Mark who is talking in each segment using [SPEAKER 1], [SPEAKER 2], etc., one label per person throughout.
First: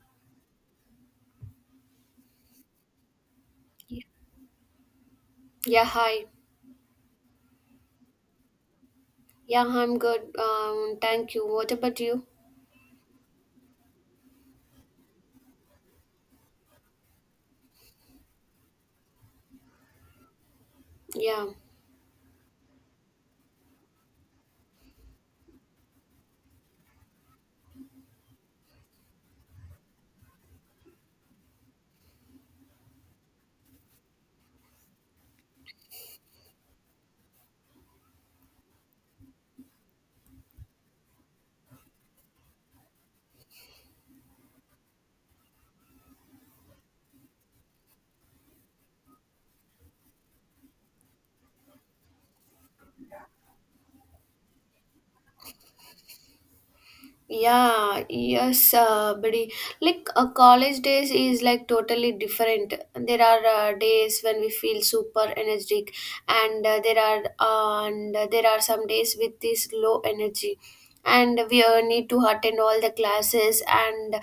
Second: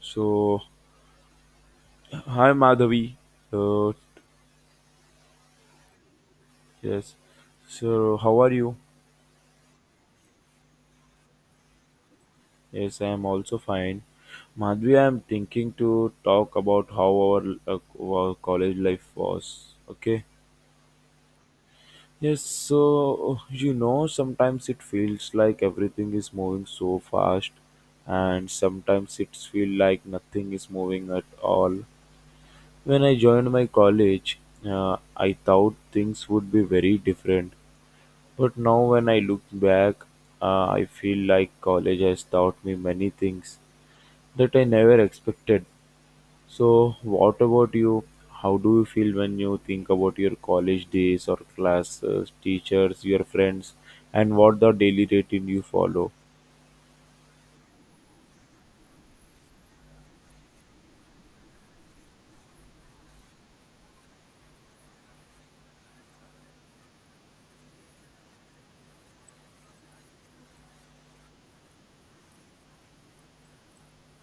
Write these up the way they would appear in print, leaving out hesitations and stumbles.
[SPEAKER 1] So, hi Madhavi. Uh,
[SPEAKER 2] Yeah, hi.
[SPEAKER 1] yes. So, how are you?
[SPEAKER 2] Yeah, I'm good. Thank you. What about you?
[SPEAKER 1] Yes, I am also fine. Madhavi, I am thinking to talk about how our college life was. Okay.
[SPEAKER 2] Yeah.
[SPEAKER 1] Yes, so you know, sometimes it feels like everything is moving so fast, and sometimes it feels like nothing is moving at all. When I joined my college, I thought things would be very different. But now when I look back, I feel like college has taught me many things that I never expected. So, what about you? How do you feel when you think about your college days or classes, teachers, your friends, and what the daily routine you follow?
[SPEAKER 2] Yeah, yes, buddy. Like college days is like totally different. There are days when we feel super energetic, and there are some days with this low energy, and we need to attend all the classes. And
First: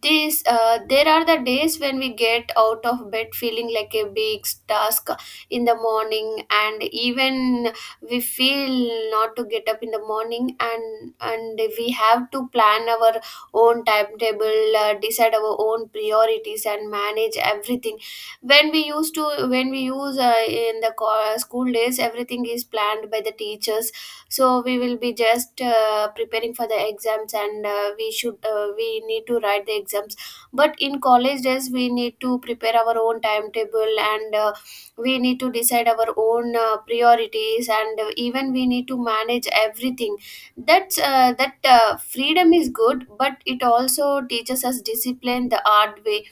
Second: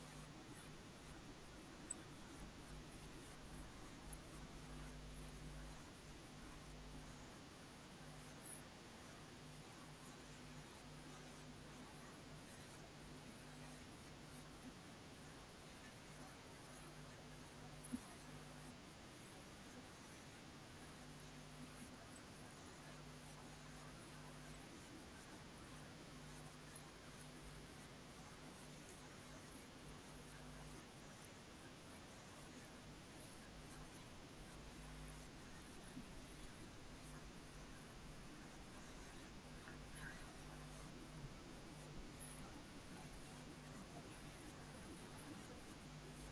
[SPEAKER 2] this there are the days when we get out of bed feeling like a big task in the morning, and even we feel not to get up in the morning and we have to plan our own timetable, decide our own priorities and manage everything. When we use in the school days everything is planned by the teachers, so we will be just preparing for the exams, and we need to write the exams. But in college days we need to prepare our own timetable, and we need to decide our own priorities, and even we need to manage everything. That's that Freedom is good, but it also teaches us discipline the hard way.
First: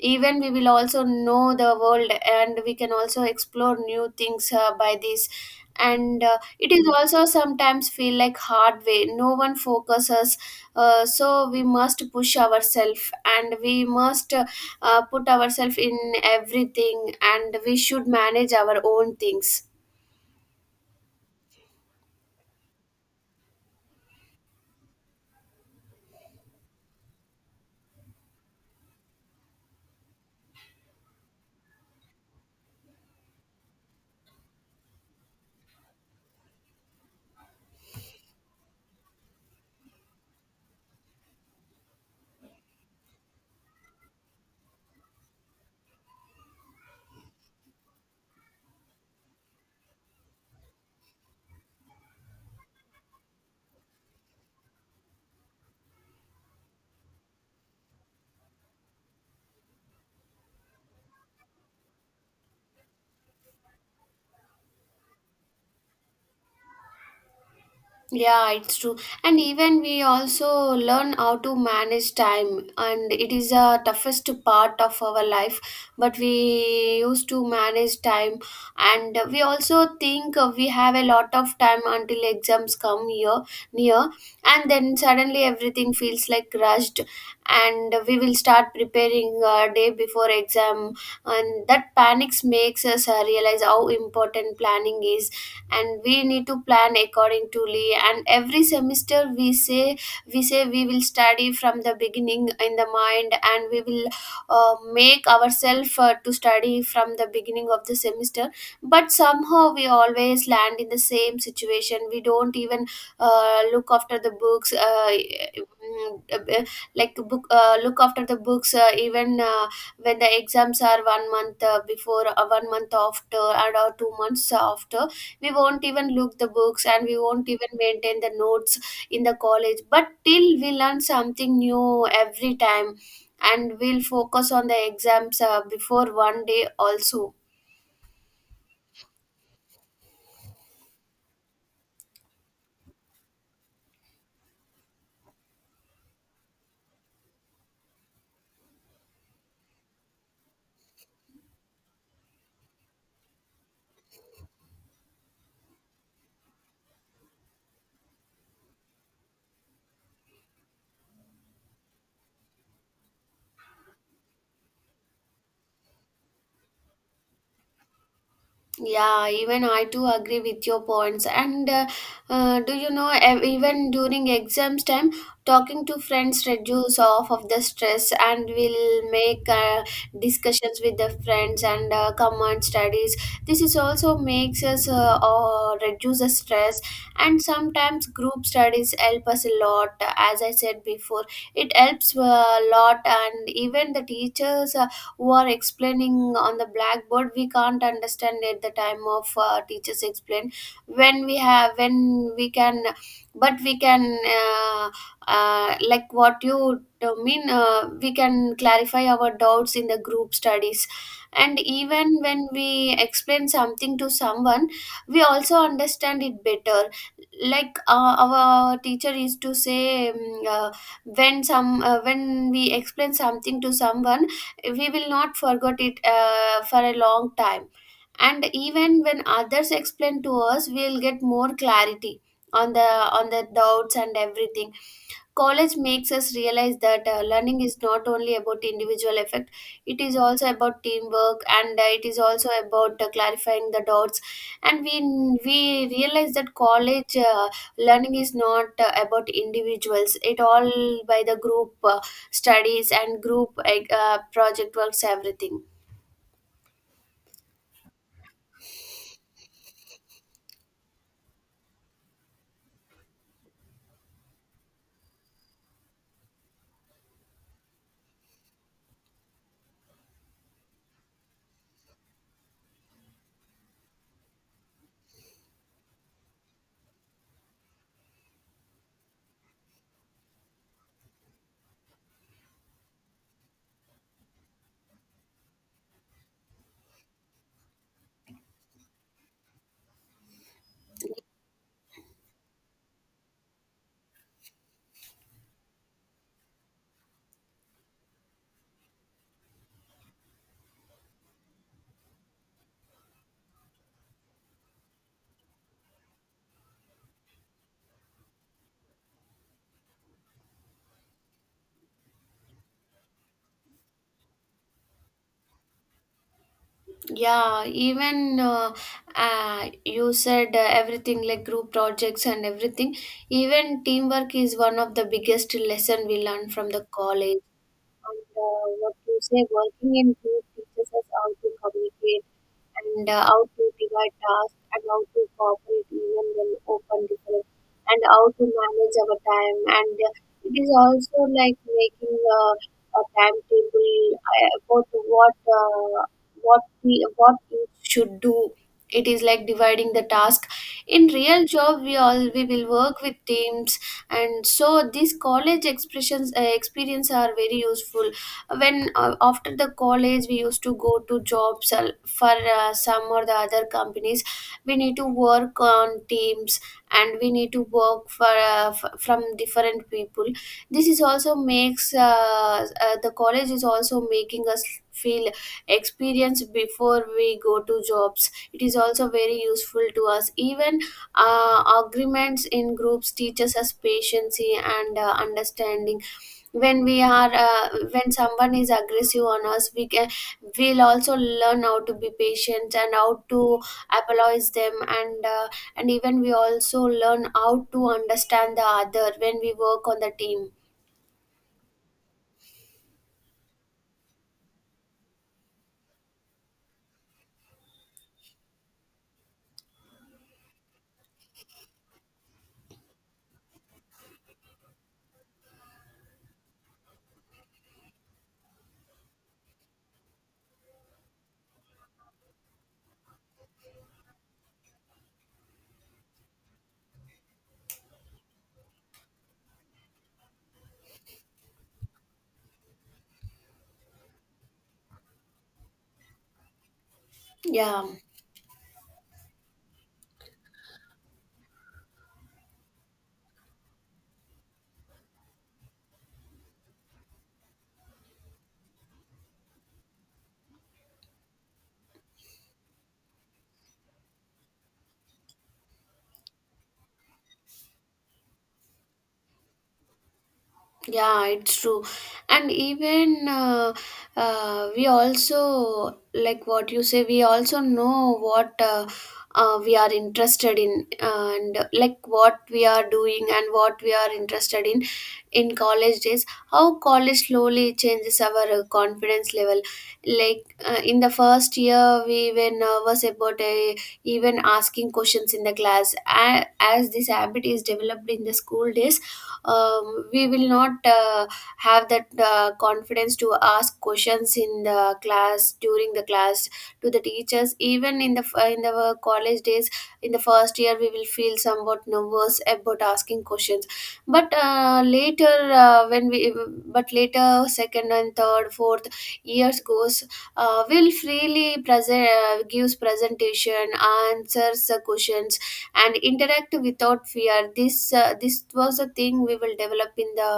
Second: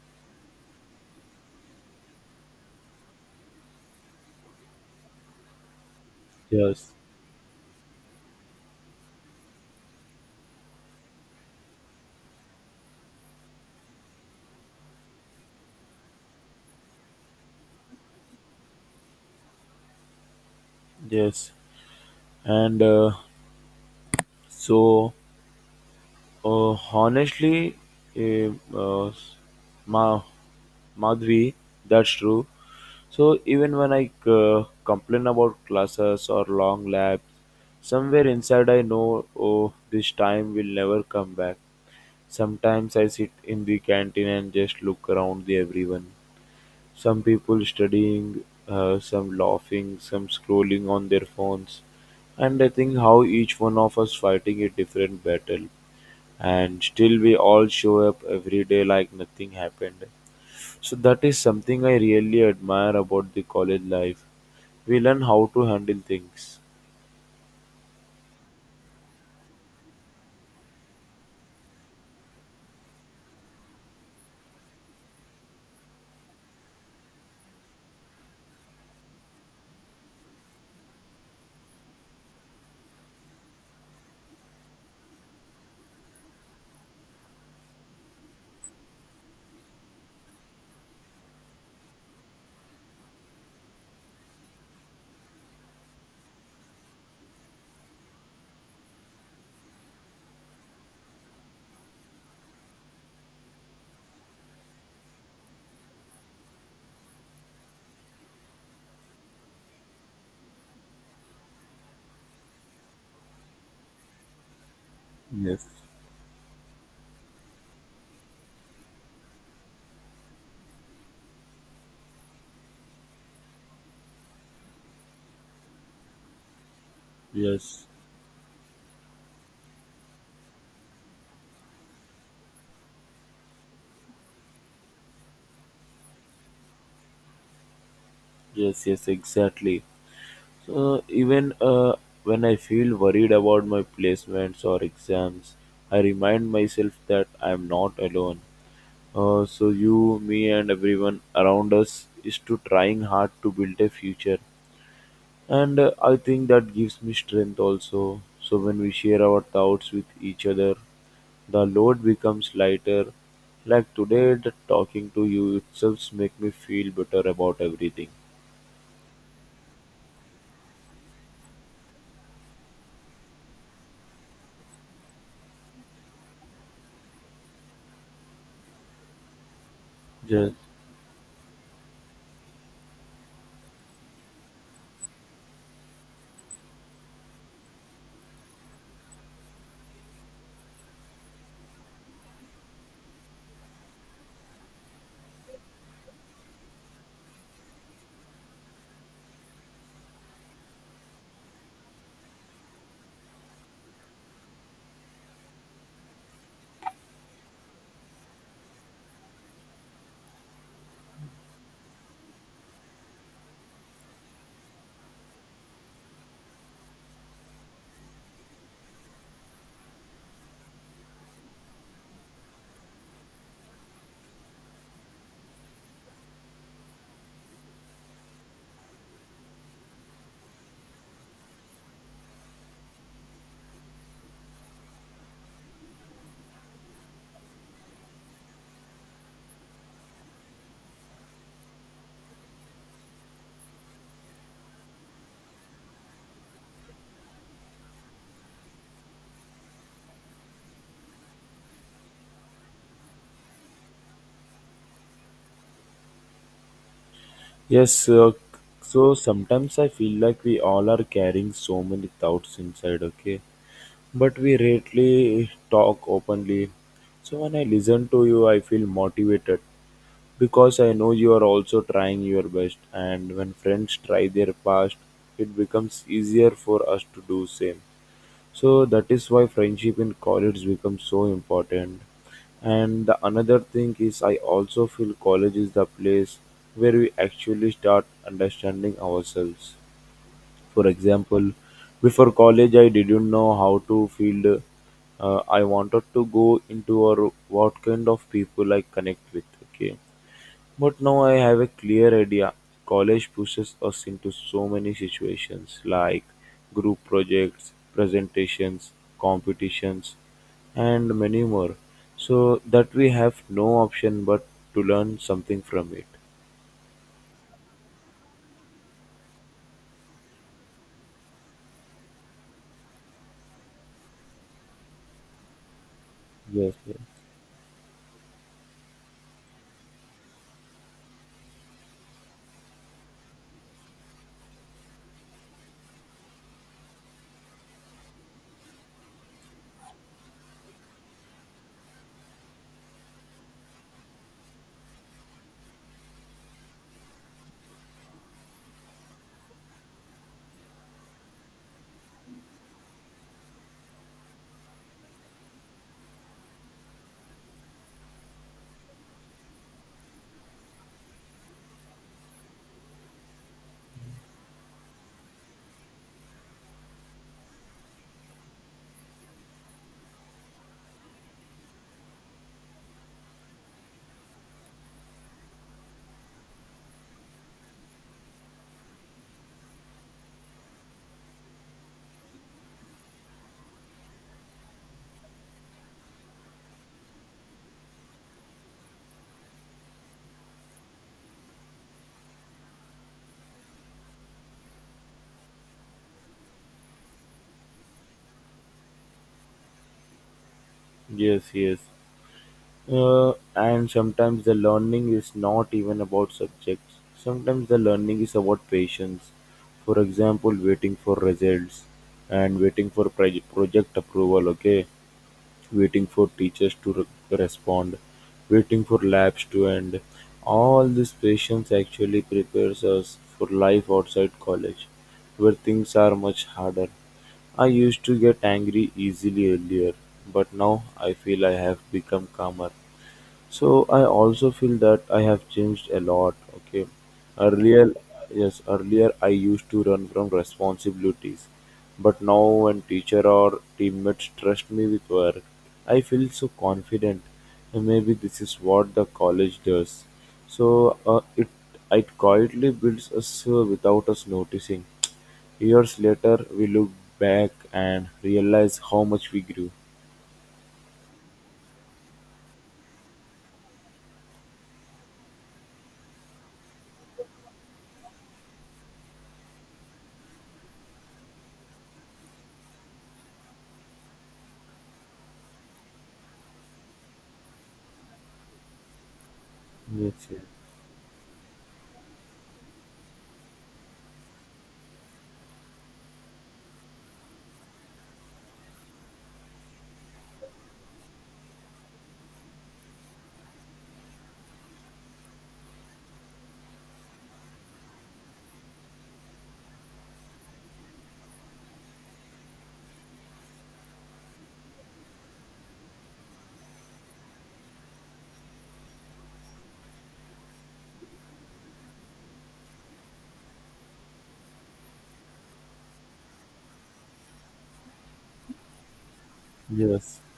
[SPEAKER 2] Even we will also know the world, and we can also explore new things by this. And it is
[SPEAKER 1] Yes,
[SPEAKER 2] also sometimes feel like hard way, no one focuses, so we must push ourselves and we must put ourselves in everything, and we should manage our own things.
[SPEAKER 1] yes, and so honestly, eh, uh, Ma Madhvi, that's true. So even when I complain about classes or long labs, somewhere inside I know, oh, this time will never come back. Sometimes I sit in the canteen and just look around the everyone. Some people studying, some laughing, some scrolling on their phones, and I think how each one of us fighting a different battle, and still we all show up every day like nothing happened. So that is something I really admire about the college life. We learn how to handle things.
[SPEAKER 2] Yeah, it's true. And even we also learn how to manage time, and it is the toughest part of our life. But we used to manage time, and we also think we have a lot of time until exams come here near, and then suddenly everything feels like rushed, and we will start preparing a day before exam, and that panics makes us realize how important planning is, and we need to plan according to Lee. And every semester we say we will study from the beginning in the mind, and we will make ourselves to study from the beginning of the semester. But somehow we always land in the same situation, we don't even look after the books,
[SPEAKER 1] Yes.
[SPEAKER 2] mm, like book look after the books even when the exams are 1 month before, 1 month after and or 2 months after, we won't even look the books, and we won't even
[SPEAKER 1] Yes,
[SPEAKER 2] maintain the notes in the college. But till we learn something new every time, and we'll focus on the exams before 1 day also.
[SPEAKER 1] yes, yes, exactly. So even when I feel worried about my placements or exams, I remind myself that I am not alone. So you, me, and everyone around us is to trying hard to build a future, and I think that gives me strength also. So when we share our thoughts with each other, the load becomes lighter, like today the talking to you itself make me feel better about everything.
[SPEAKER 2] Yeah, even I too agree with your points. And do you know, even during exams time, talking to friends reduce off of the stress and will make
[SPEAKER 1] Yes,
[SPEAKER 2] discussions with the friends and common studies. This is also makes us reduce the stress. And sometimes group studies help us a lot. As I said before, it helps a lot. And even the teachers who are explaining on the blackboard, we can't understand at the time of teachers explain when we can, but we can, like what you mean we can clarify our doubts in the group studies. And even when we explain something to someone, we also understand it better. Like our teacher used to say, uh, when we explain something to someone, we will not forget it for a long time, and even when others explain to us, we'll get more clarity on the doubts and everything. College makes us realize that learning is not only about individual effect, it is also about teamwork, and it is also about clarifying the doubts. And we realize that college learning is not about individuals, it all by the group studies and group, like, project works, everything.
[SPEAKER 1] yes. So sometimes I feel like we all are carrying so many thoughts inside. Okay, but we rarely talk openly. So when I listen to you, I feel motivated because I know you are also trying your best. And when friends try their best, it becomes easier for us to do same. So that is why friendship in college becomes so important. And the another thing is, I also feel college is the place where we actually start understanding ourselves. For example, before college, I didn't know how to feel. I wanted to go into or what kind of people I connect with. Okay, but now I have a clear idea. College pushes us into so many situations like group projects, presentations, competitions, and many more. So that we have no option but to learn something from it.
[SPEAKER 2] Yeah, even you said everything like group projects and everything. Even teamwork is one of the biggest lesson we learn from
[SPEAKER 1] Yes,
[SPEAKER 2] the
[SPEAKER 1] yes.
[SPEAKER 2] college. And what you say, working in group teaches us how to communicate, and how to divide tasks, and how to cooperate even when open different, and how to manage our time. And it is also like making a timetable about what we should do. It is like dividing the task. In real job, we will work with teams, and so these college expressions, experience are very useful when, after the college, we used to go to jobs for some or the other companies. We need to work on teams, and we need to work for from different people. This is also makes, the college is also making us feel experience before we go to jobs, it is also very useful to us. Even agreements in groups teaches us patience and understanding. When we are when someone is aggressive on us, we'll also learn how to be patient and how to apologize them, and even we also learn how to understand the other when we work on the team.
[SPEAKER 1] Yes, yes. And sometimes the learning is not even about subjects. Sometimes the learning is about patience. For example, waiting for results and waiting for project approval. Okay, waiting for teachers to respond, waiting for labs to end. All this patience actually prepares us for life outside college, where things are much harder. I used to get angry easily earlier, but now I feel I have become calmer. So I also feel that I have changed a lot. Okay,
[SPEAKER 2] Yeah,
[SPEAKER 1] earlier, yes, earlier I used to run from responsibilities, but now when teacher or teammates trust me with work, I feel so confident. And maybe this is what the college does. So it quietly builds us without us noticing. Years later, we look back and realize how much we grew.
[SPEAKER 2] Yeah, it's true. And even we also, like what you say, we also know what we are interested in, and like what we are doing and what we are interested in college days. How college slowly changes our confidence level.
[SPEAKER 1] Yes, yes,
[SPEAKER 2] Like in the first year, we were nervous about even asking questions in the class. As this habit is developed in the school days, we will not have that confidence to ask questions in the class during the class to the teachers. Even in the in the college days, in the first year, we will feel somewhat nervous about asking questions. But uh, later uh, when we but later, second and third, fourth years goes, will freely present, gives presentation, answers the questions and interact without fear. This this was a thing we will develop in
[SPEAKER 1] yes,
[SPEAKER 2] the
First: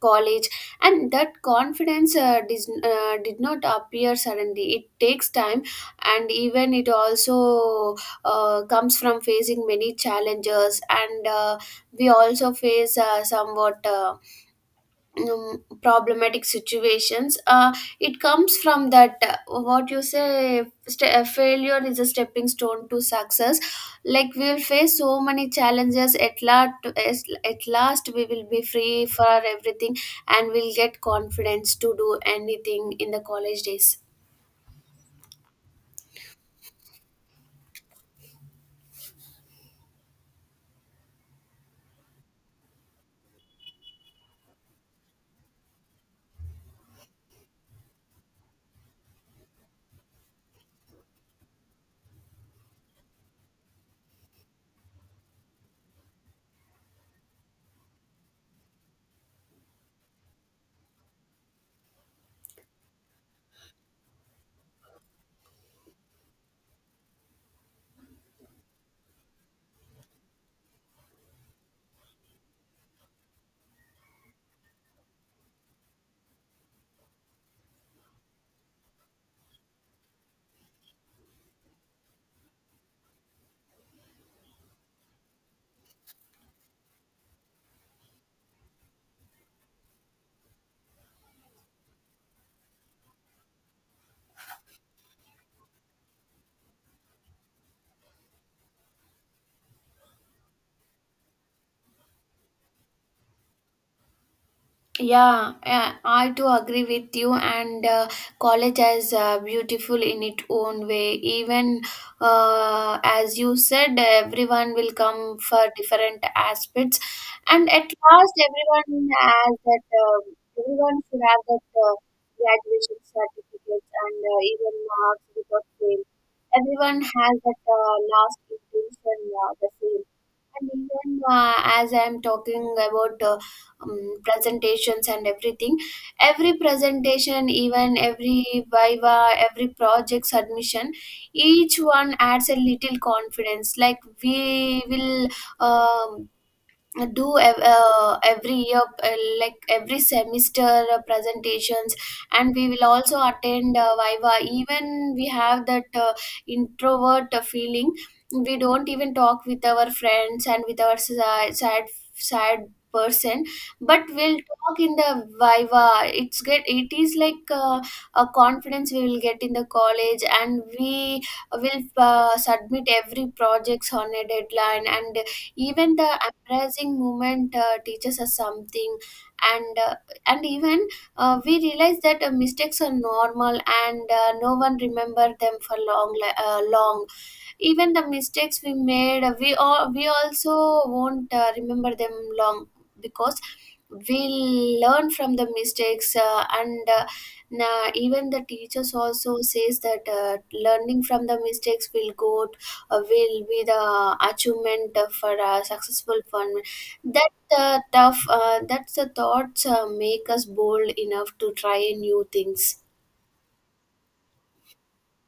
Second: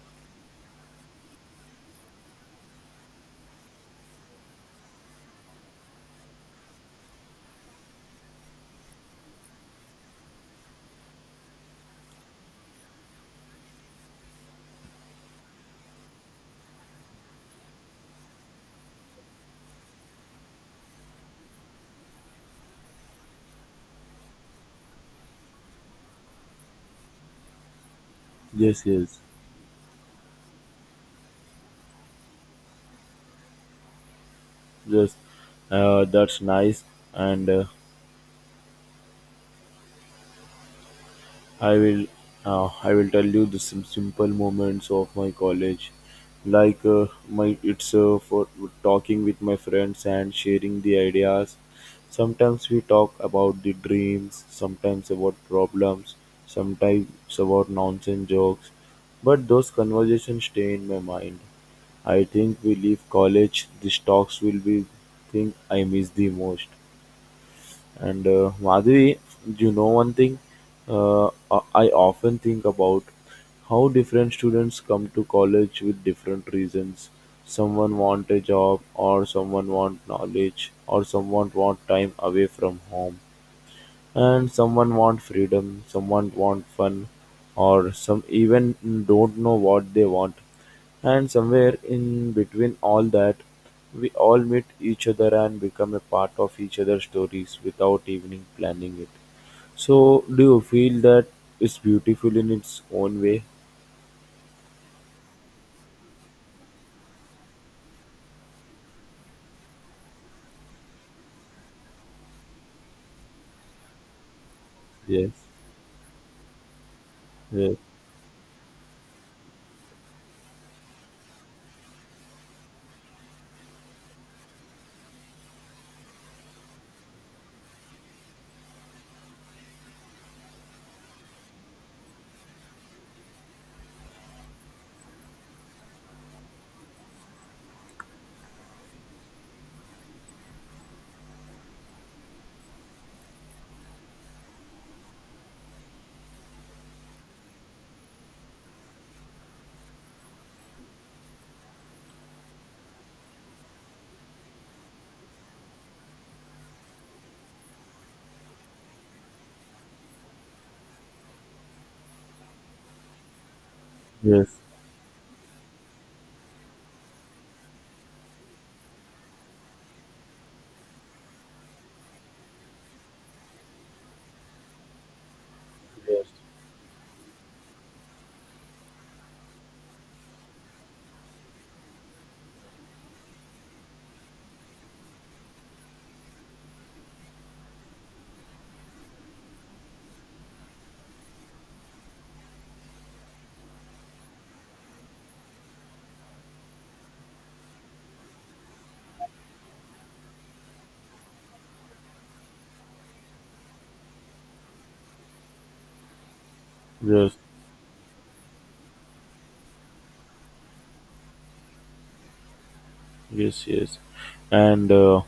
[SPEAKER 2] college. And that confidence did not appear suddenly, it takes time. And even it also comes from facing many challenges, and we also face somewhat problematic situations. It comes from that, what you say, failure is a stepping stone to success. Like we will face so many challenges, at last we will be
[SPEAKER 1] yes,
[SPEAKER 2] free
[SPEAKER 1] yes.
[SPEAKER 2] for everything, and we'll get confidence to do anything in the college days.
[SPEAKER 1] Yes, that's nice, and I will I will tell you the simple moments of my college, like my it's for talking with my friends and sharing the ideas. Sometimes we talk about the dreams, sometimes about problems, sometimes about nonsense jokes, but those conversations stay in my mind. I think we leave college, these talks will be thing I miss the most. And Madhuri, you know one thing, I often think about how different students come to college with different reasons. Someone want a job, or someone want knowledge, or someone want time away from home. And someone want freedom, someone want fun, or some even don't know what they want. And somewhere in between all that, we all meet each other and become a part of each other's stories without even planning it. So, do you feel that it's beautiful in its own way?
[SPEAKER 2] Yeah, I do agree with you. And college is beautiful in its own way. Even as you said, everyone will
[SPEAKER 1] Yes,
[SPEAKER 2] come for different aspects, and
[SPEAKER 1] yes,
[SPEAKER 2] at last, everyone has that. Everyone should have that graduation certificates, and even marks without fail. Everyone has that last intention, the same. And even as I'm talking about, presentations and everything, every presentation, even every viva, every project submission, each one adds a little confidence. Like we will, um every year like every semester, presentations, and we will also attend viva. Even we have that introvert feeling, we don't even talk with our friends and with our sad person, but we'll
[SPEAKER 1] yes,
[SPEAKER 2] talk in the viva. It is like a confidence we will get in the college, and we will submit every projects on a deadline. And even the
[SPEAKER 1] yes,
[SPEAKER 2] uprising movement teaches us something. And uh, and even we realize that mistakes are normal, and no one remember them for long, long. Even the mistakes we made, we also won't remember them long, because we learn from the mistakes. Even the teachers also says that learning from the mistakes will go, will be the achievement for a successful fun. that
[SPEAKER 1] yes,
[SPEAKER 2] that's the thoughts make us bold enough to try new things.
[SPEAKER 1] yes, yes. And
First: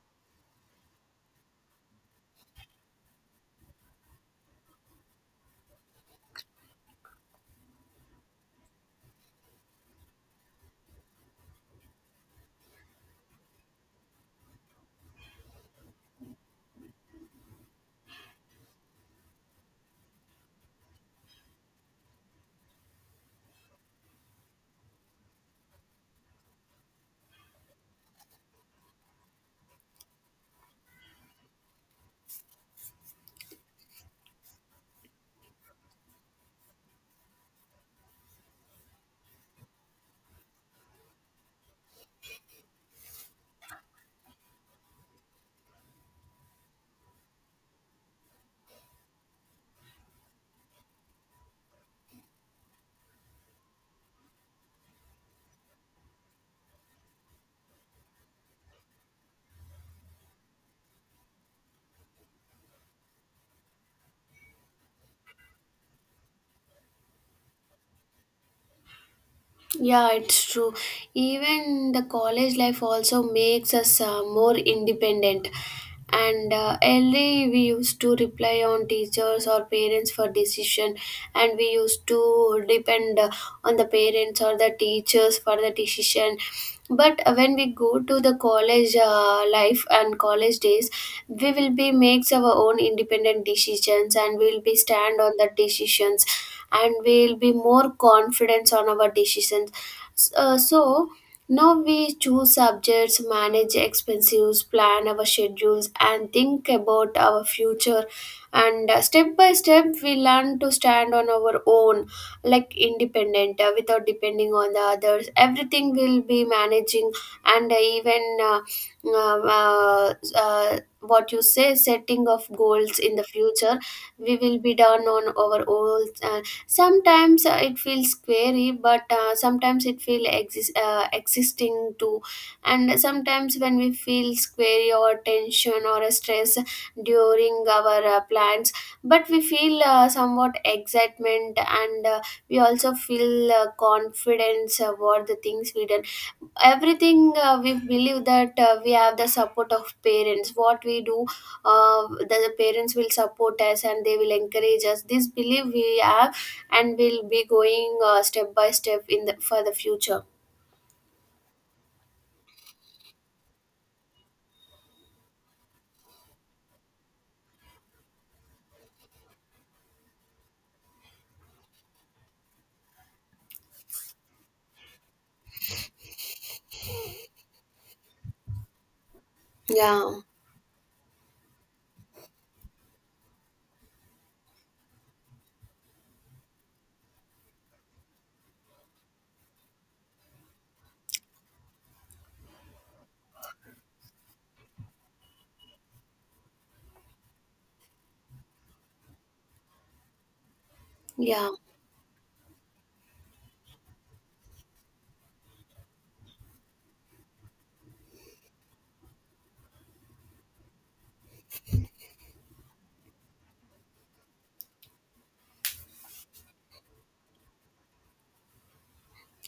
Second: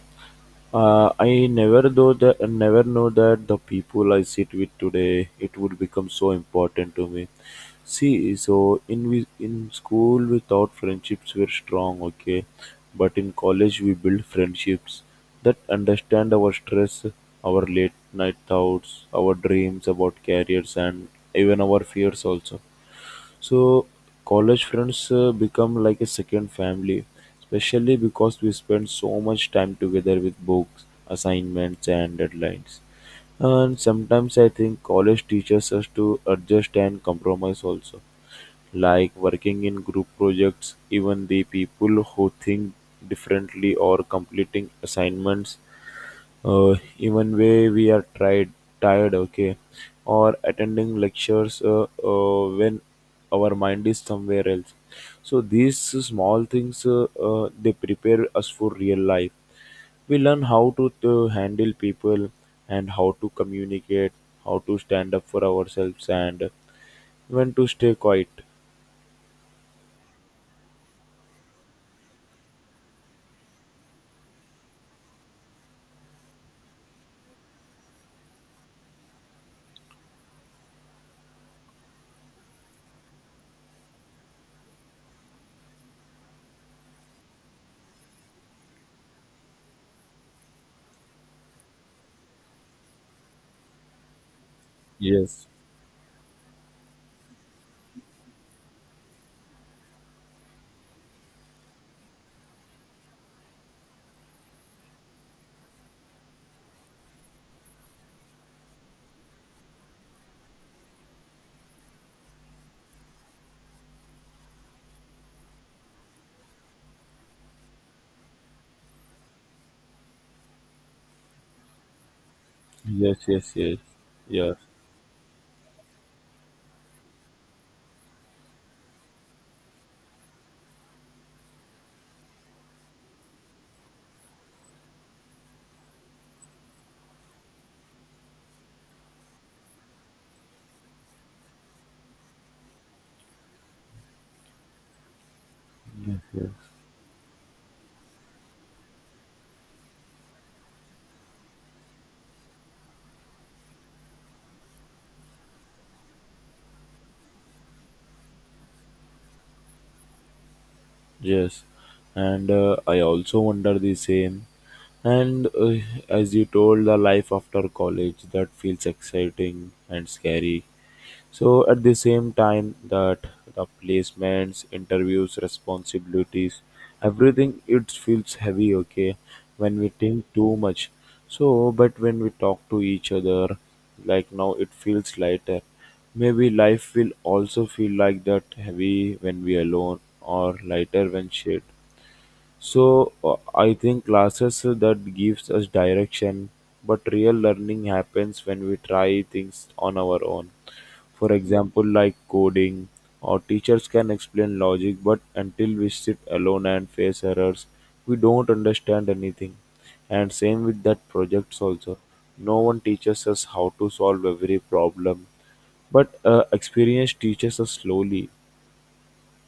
[SPEAKER 1] I never though that I never know that the people I sit with today it would become so important to me. See, so in we in school we thought friendships were strong, okay, but in college we build friendships that understand our stress, our late night thoughts, our dreams about careers, and even our fears also. So college friends become like a second family, especially because we spend so much time together with books, assignments, and deadlines. And sometimes I think college teaches us to adjust and compromise also, like working in group projects, even the people who think differently or completing assignments, even way we are tried tired, okay, or attending lectures, when our mind is somewhere else, so these small things, they prepare us for real life. We learn how to handle people, and how to communicate, how to stand up for ourselves and when to stay quiet.
[SPEAKER 2] Yeah, it's true. Even the college life also makes us more independent. And early we used to rely on teachers or parents for decision, and we used to depend on the parents or the teachers for the decision. But when we go to the college life and college days, we will be makes our own independent decisions, and we will be stand on
[SPEAKER 1] Yes,
[SPEAKER 2] the decisions, and we'll be more confident on our decisions. So now we choose subjects, manage expenses, plan our schedules, and think about our future. And step by step we learn to stand on our own, like independent, without depending on the others, everything will be managing. And uh, even uh, uh, uh, uh, what you say, setting of goals in
[SPEAKER 1] yes,
[SPEAKER 2] the
[SPEAKER 1] yes,
[SPEAKER 2] future,
[SPEAKER 1] yes,
[SPEAKER 2] we
[SPEAKER 1] yes,
[SPEAKER 2] will be done on our own. Sometimes it feels scary, but sometimes it feels existing too. And sometimes when we feel scary or tension or a stress during our plans, but we feel somewhat excitement, and we also feel confidence about the things we done.
[SPEAKER 1] yes, yes.
[SPEAKER 2] Everything, we believe that we have the support of parents what we do. The parents will support us, and they will encourage us, this belief we have. And we'll be going, step by step in the for the future.
[SPEAKER 1] Yes, and I also wonder the same. And as you told, the life after college that feels exciting and scary. So at the same time that the placements, interviews, responsibilities, everything it feels heavy, okay, when we
[SPEAKER 2] Yeah,
[SPEAKER 1] think too much. So but when we talk to each other, like now it feels lighter. Maybe life will also feel like that heavy when we alone or lighter when shared. So I think classes that gives us direction, but real learning happens when we try things on our own. For
[SPEAKER 2] yeah.
[SPEAKER 1] example, like coding, our teachers can explain logic, but until we sit alone and face errors, we don't understand anything. And same with that projects also. No one teaches us how to solve every problem, but experience teaches us slowly.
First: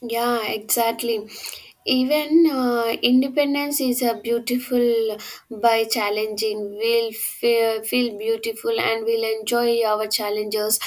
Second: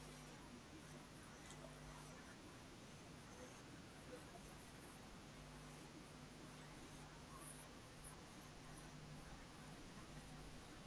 [SPEAKER 2] Yeah, exactly. Even independence is a beautiful by challenging. We'll feel beautiful, and we'll enjoy our challenges.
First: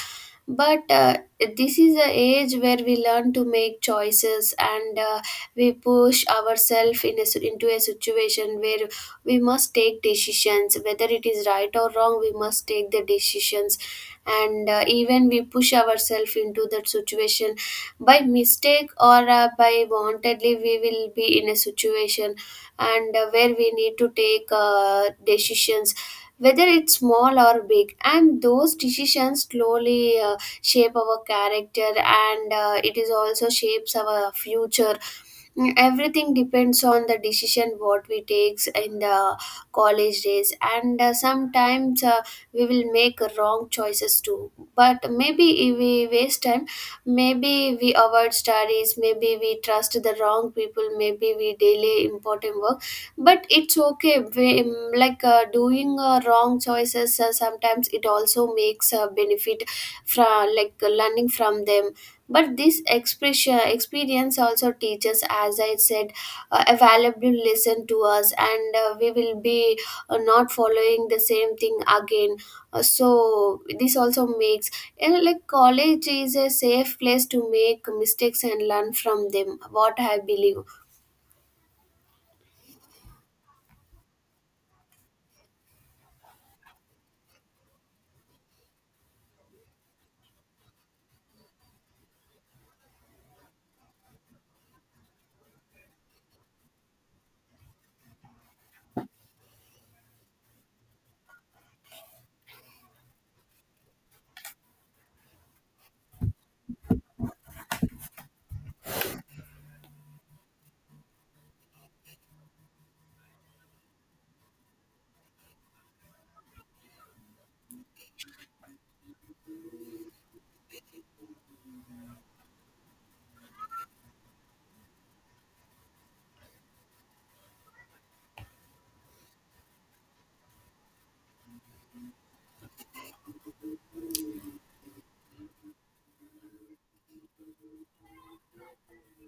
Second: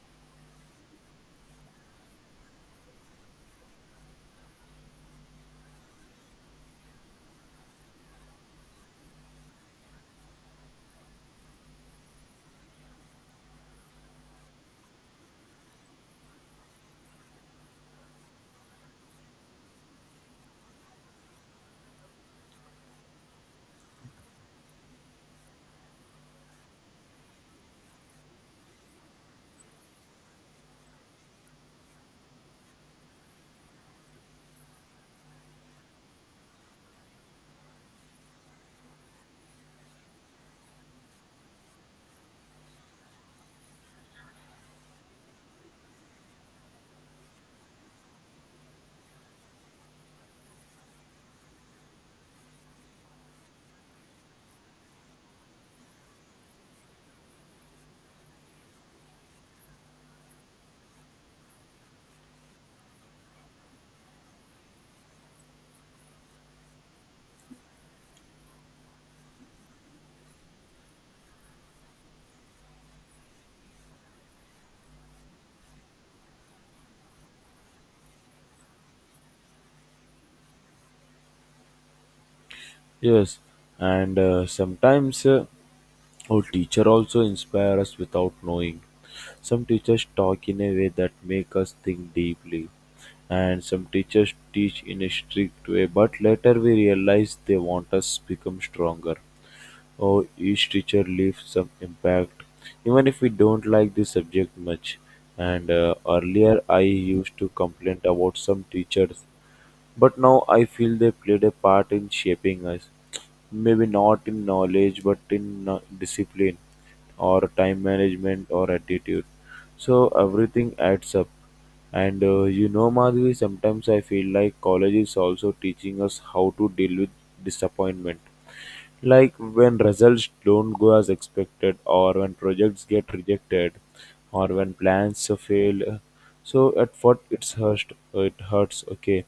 [SPEAKER 2] But this is the age where we learn to make choices, and we push ourselves into a situation where we must take decisions. Whether it is right or wrong, we must take the decisions. And even we push ourselves into that situation by mistake or by wantedly, we will be in a situation, and where we need to take decisions, whether it's small or big. And those decisions slowly shape our character, and it is also shapes our future. Mm, everything depends on the decision what we takes in the college days. And sometimes we will make wrong choices too, but maybe if we waste time, maybe we avoid studies, maybe we trust the wrong people, maybe we delay important work. But it's okay, like doing wrong choices, sometimes it also makes a benefit from, like, learning from them. But this expression experience also teaches, as I said, a valuable lesson to us, and we will be not following the same thing again. So this also makes, and like, college is a safe place to make mistakes and learn from them, what I believe.
[SPEAKER 1] Yes, and sometimes our teacher also inspire us without knowing. Some teachers talk in a way that make us think deeply, and some teachers teach in a strict way, but later we realize they want us become stronger, or each teacher leaves some impact even if we don't like the subject much. And earlier I used to complain about some teachers, but now I feel they played a part in shaping us, maybe not in knowledge but in discipline or time management or attitude. So everything adds up. And you know Madhuri, sometimes I feel like college is also teaching us how to deal with disappointment, like when results don't go as expected, or when projects get rejected, or when plans fail. So at first it's hurts, it hurts, okay,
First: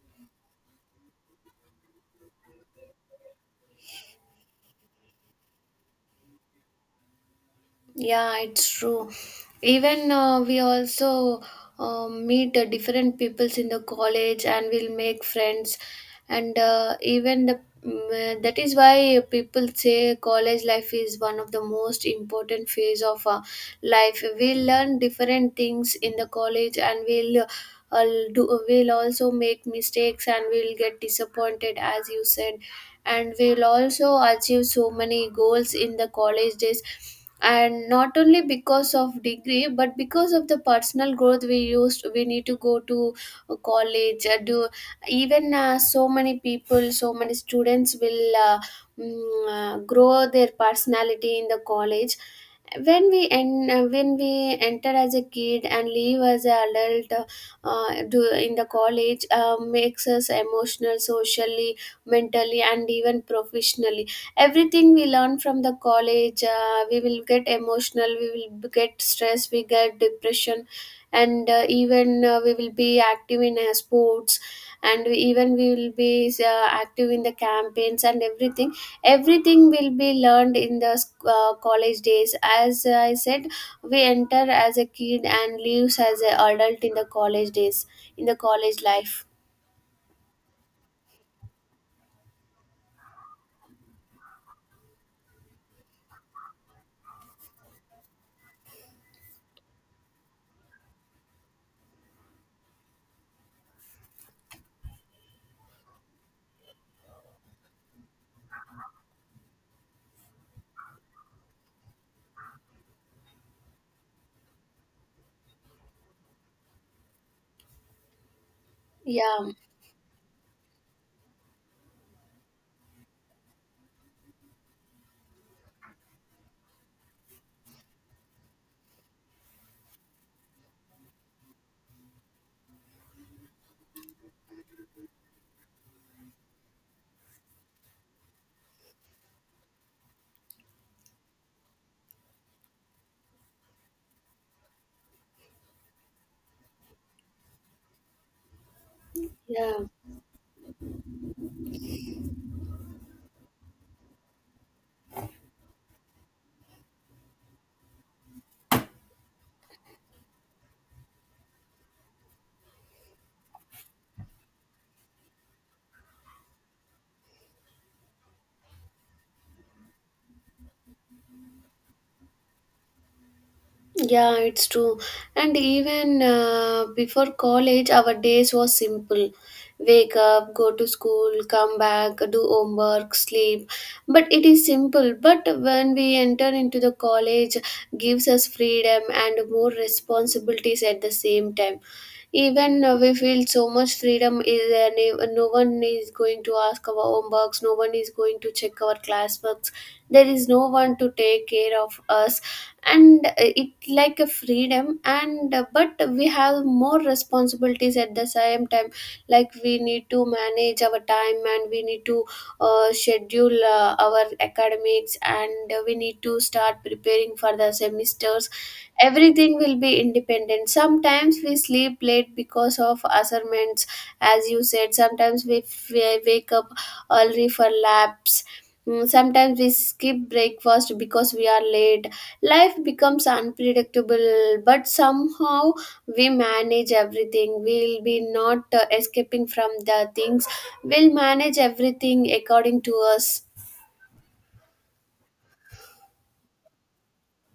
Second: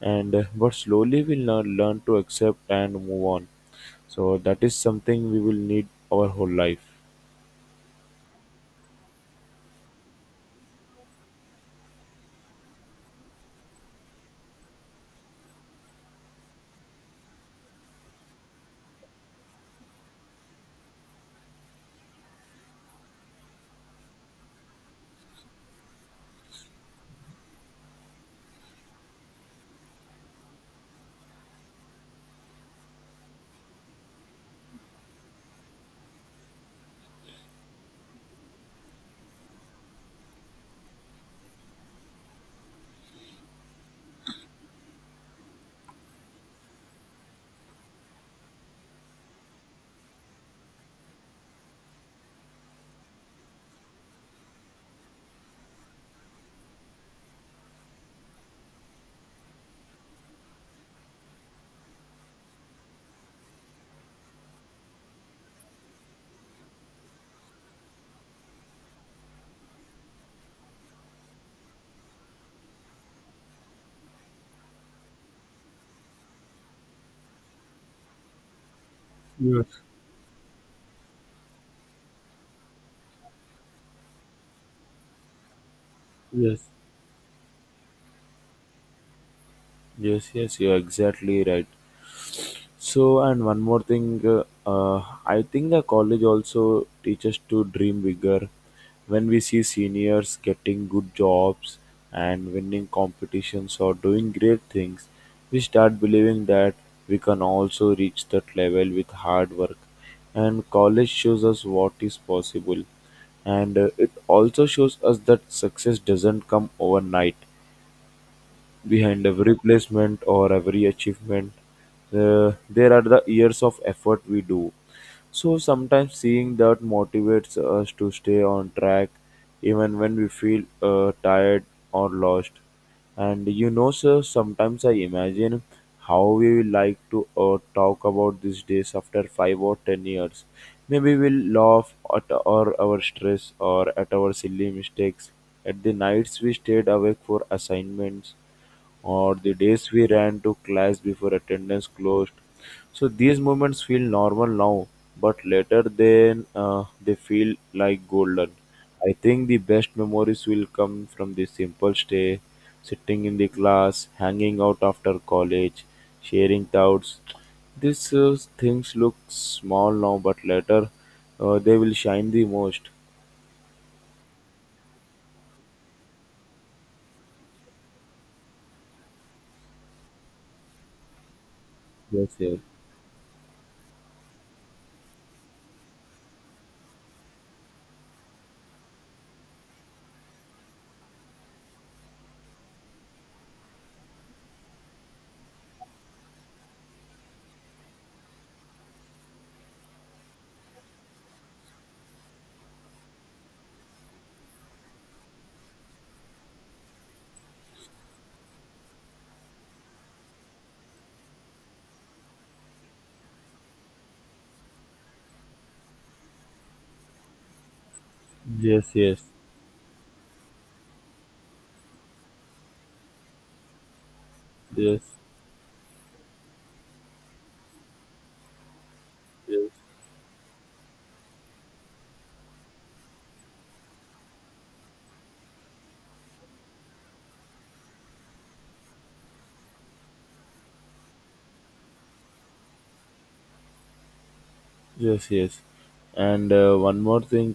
[SPEAKER 1] and but slowly we'll learn learn to accept and move on. So that is something we will need our whole life.
[SPEAKER 2] Yeah, it's true. Even we also meet different peoples in the college, and we'll make friends. And that is why people say college life is one of the most important phase of life. We learn different things in the college, and we'll uh, do we'll also make mistakes, and we'll get disappointed, as you said. And we'll also achieve so many goals in the college days, and not only because of degree, but because of the personal growth. We need to go to college. Do even So many people, so many students will grow their personality in the college. When we enter as a kid and leave as an adult, in the college, makes us emotional, socially, mentally, and even professionally. Everything we learn from the college. We will get emotional, we will get stress, we get depression. And uh, even uh, we will be active in sports, and even we will be active in the campaigns and everything. Everything
[SPEAKER 1] Yes.
[SPEAKER 2] will be learned in the college days. As I said, we enter as a kid and leaves as an
[SPEAKER 1] Yes.
[SPEAKER 2] adult in the college days, in the college life.
[SPEAKER 1] Yes, yes, you're exactly right. So, and one more thing, I think the college also teaches to dream bigger. When we see seniors getting good jobs and winning competitions or doing great things, we start believing that we can also reach that level with hard work. And college shows us what is possible. And it also shows us that success doesn't come overnight. Behind
[SPEAKER 2] Yeah,
[SPEAKER 1] every placement or every achievement, there are the years of effort we do. So sometimes seeing that motivates us to stay on track even when we feel tired or lost. And you know, sir, sometimes I imagine how we will like to talk about these days after 5 or 10 years. Maybe we'll laugh at or our stress or at our silly mistakes, at the nights we stayed awake for assignments or the
[SPEAKER 2] yeah.
[SPEAKER 1] days we ran to class before attendance closed. So these moments feel normal now, but later then they feel like golden. I think the best memories will come from the simple stay, sitting in the class, hanging out after college, sharing doubts. These things look small now, but later they will shine the most.
[SPEAKER 2] Yeah, it's true. And even before college, our days was simple. Wake up, go to school, come back,
[SPEAKER 1] Yes,
[SPEAKER 2] do
[SPEAKER 1] yes,
[SPEAKER 2] homework, sleep. But it is simple. But when we enter into the college, gives us freedom and more responsibilities at the same time. Even we feel so much freedom is there. No, no one is going to ask our homeworks, no one is going to check our classworks, there is no one to take care of us. And it like a freedom, and but we have more responsibilities at the same time. Like, we need to manage our time, and we need to schedule our academics, and we need to start preparing for the semesters.
[SPEAKER 1] yes, yes,
[SPEAKER 2] Everything will be independent. Sometimes we sleep late because of assignments, as you said.
[SPEAKER 1] yes,
[SPEAKER 2] Sometimes we wake up early for labs. Mm, sometimes we
[SPEAKER 1] yes.
[SPEAKER 2] skip breakfast because we are late. Life becomes unpredictable, but somehow we manage everything. We'll be not escaping from the things, we'll manage everything according to us.
[SPEAKER 1] Yes, yes. And one more thing.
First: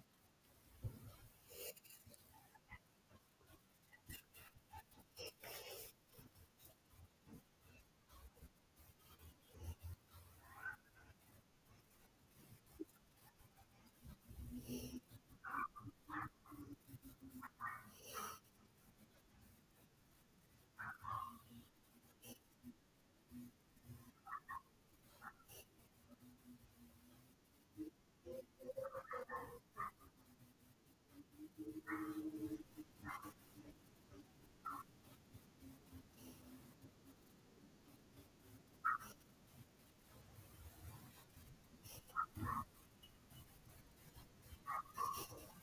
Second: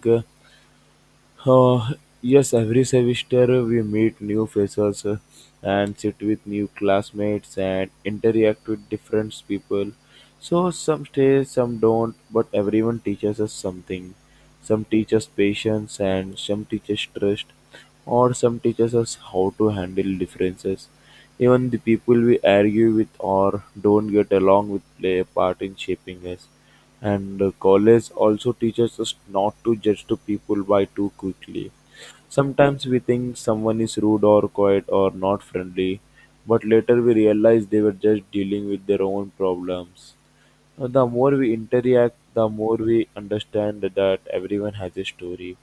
[SPEAKER 1] Uh, uh, yes, every semester we meet new faces and sit with new classmates and interact with different people. So some stay, some don't, but everyone teaches us something. Some teaches patience and some teaches trust, or some teaches us how to handle differences. Even the people we argue with or don't get along with play a part in shaping us. And the college also teaches us not to judge the people by too quickly. Sometimes we think someone is rude or quiet or not friendly, but later we realize they were just dealing with their own problems. The more we interact, the more we understand that everyone has a story.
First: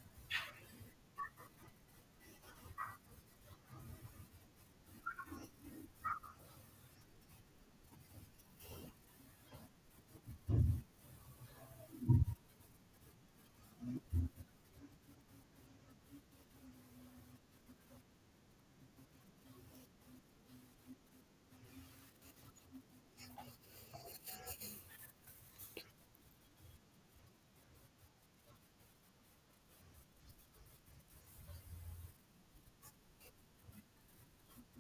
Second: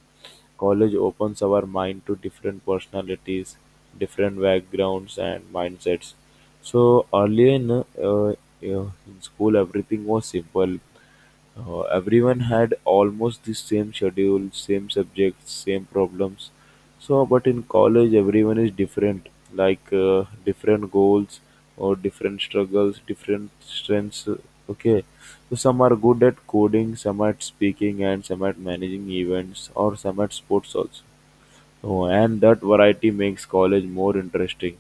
[SPEAKER 1] College opens our mind to different personalities, different backgrounds, and mindsets. So, earlier in school, everything was simple. Everyone had almost the same schedule, same subjects, same problems. So, but in college, everyone is different, like different goals or different struggles, different strengths. Okay, so some are good at coding, some at speaking, and some at managing events, or some at sports also. Oh, and that variety makes college more interesting.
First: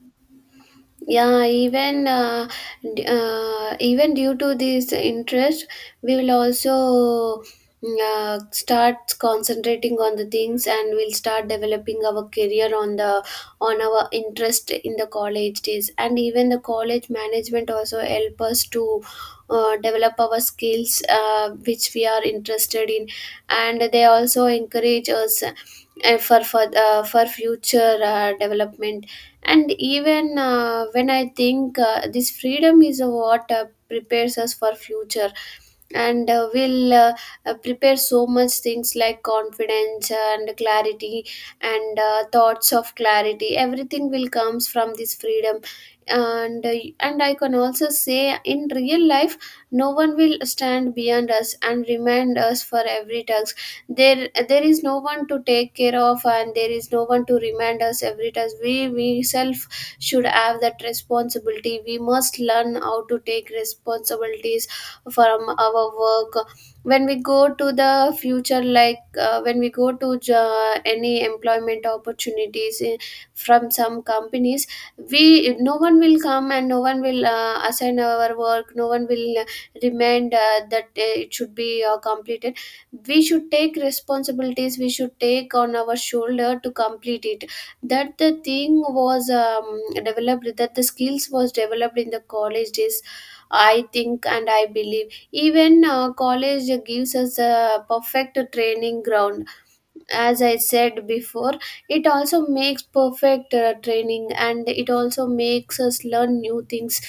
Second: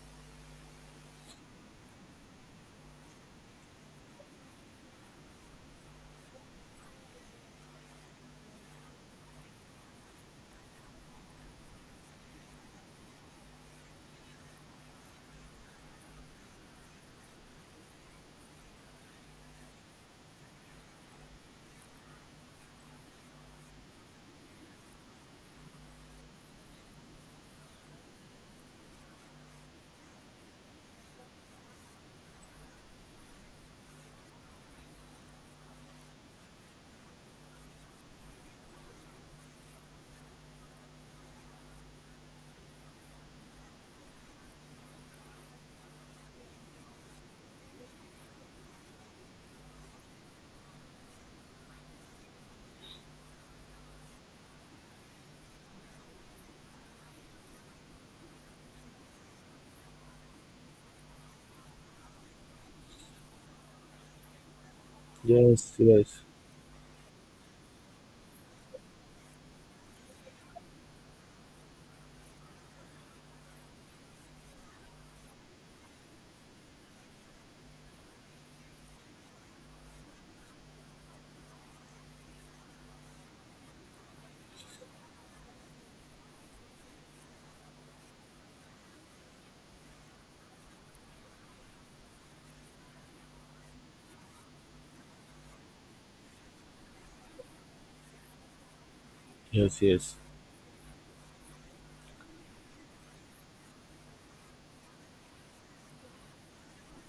[SPEAKER 2] Yeah. Even even due to this interest, we will also start concentrating on the things, and we'll start developing our career on the, on our interest in the college days. And even the college management also help us to develop our skills which we are interested in. And they also encourage us for for future development. And even when I think, this freedom is what prepares us for future. And will prepare so much things, like confidence and clarity, and thoughts of clarity. Everything will comes from this freedom. And uh, and I can also say, in real life, no one will stand beyond us and remind us for every task. There is no one to take care of, and there is no one to remind us every task. We self should have that responsibility. We must learn how to take responsibilities from
[SPEAKER 1] Yes,
[SPEAKER 2] our
[SPEAKER 1] yes,
[SPEAKER 2] work. When we go to the future, like, when we go to any employment opportunities in, from some companies, we, no one will come, and no one will assign our work. No one will remind that it should be completed. We should take responsibilities, we should take on our shoulder to complete it. That the thing was developed, that the skills was developed in the college days, I think, and I believe. Even college gives us a perfect training ground.
[SPEAKER 1] yes, yes,
[SPEAKER 2] As I said before, it also makes perfect training, and it also makes us learn new things.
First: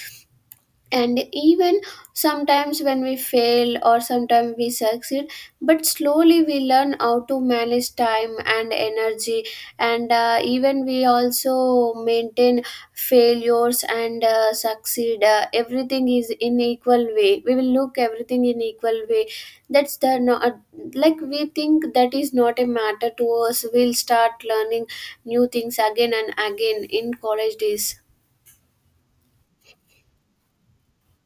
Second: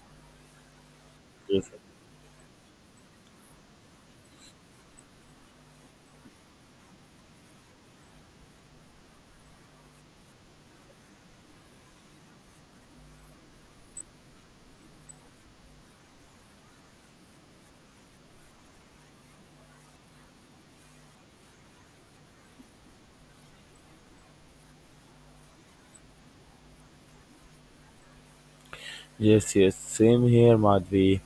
[SPEAKER 2] And
[SPEAKER 1] yes.
[SPEAKER 2] even sometimes when we fail, or sometimes we succeed, but slowly we learn how to manage time and energy. And even we also maintain failures and succeed. Everything is in equal way, we will look everything in equal way. That's the no, Like, we think that is not a matter to us. We'll start learning new things again and again in college days.
[SPEAKER 1] Yes, yes, same here, Madhvi.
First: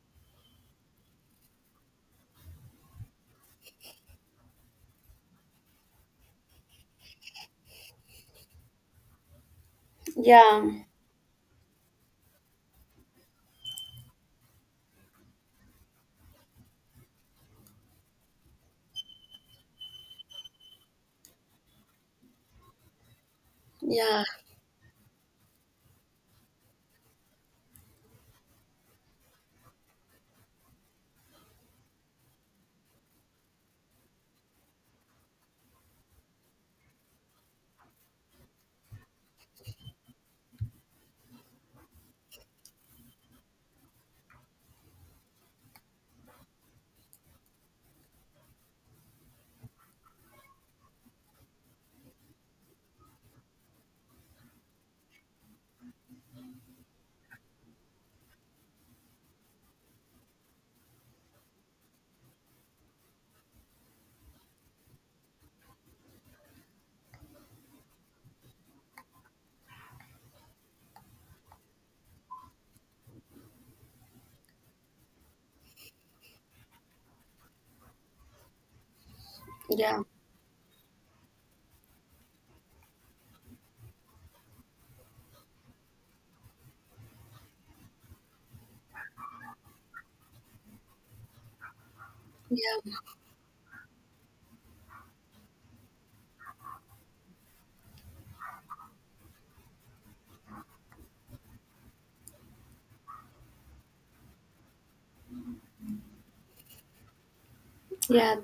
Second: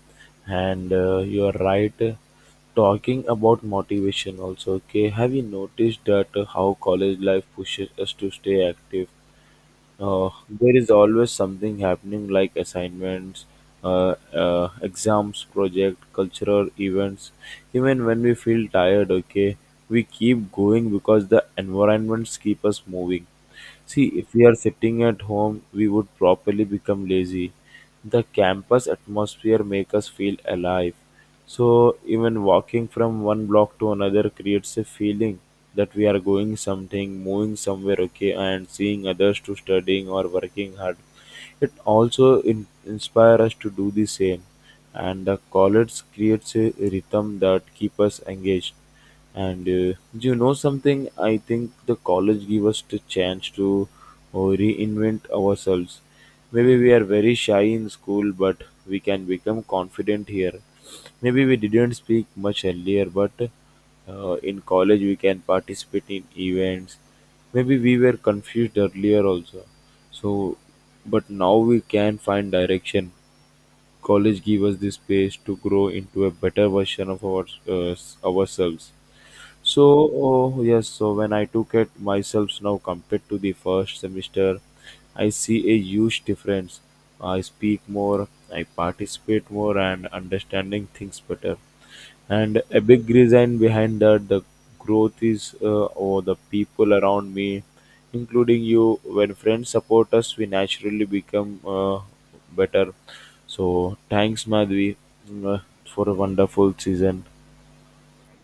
[SPEAKER 1] And you are right. Talking about motivation also, okay. Have you noticed that how college life pushes us to stay active? There
[SPEAKER 2] Yeah,
[SPEAKER 1] is always something happening like assignments, exams, project, cultural events, even when we feel tired, okay, we keep going because the environments keep us moving. See,
[SPEAKER 2] yeah,
[SPEAKER 1] if we are sitting at home we would properly become lazy. The campus atmosphere make us feel alive. So even walking from one block to another creates a feeling that we are going something, moving somewhere, okay, and seeing others to studying or working hard. It also inspire us to do the same, and the college creates a rhythm that keep us engaged. And do you know something? I think the college give us the chance to uh, reinvent ourselves. Maybe we are very shy in school, but we can become confident here. Maybe we didn't speak much earlier, but in college we can participate in events. Maybe we were confused earlier also. So, but now we can find direction. College give us the space to grow into a better version of ourselves. So,
[SPEAKER 2] yeah.
[SPEAKER 1] oh, yes, so when I took it myself now compared to the first semester, I see a huge difference. I speak more, I participate more, and understanding things better. And a
[SPEAKER 2] Yeah,
[SPEAKER 1] big reason behind that the growth is or the people around me, including you. When friends support us, we naturally become better. So, thanks, Madhvi, uh, for a wonderful season.
[SPEAKER 2] yeah.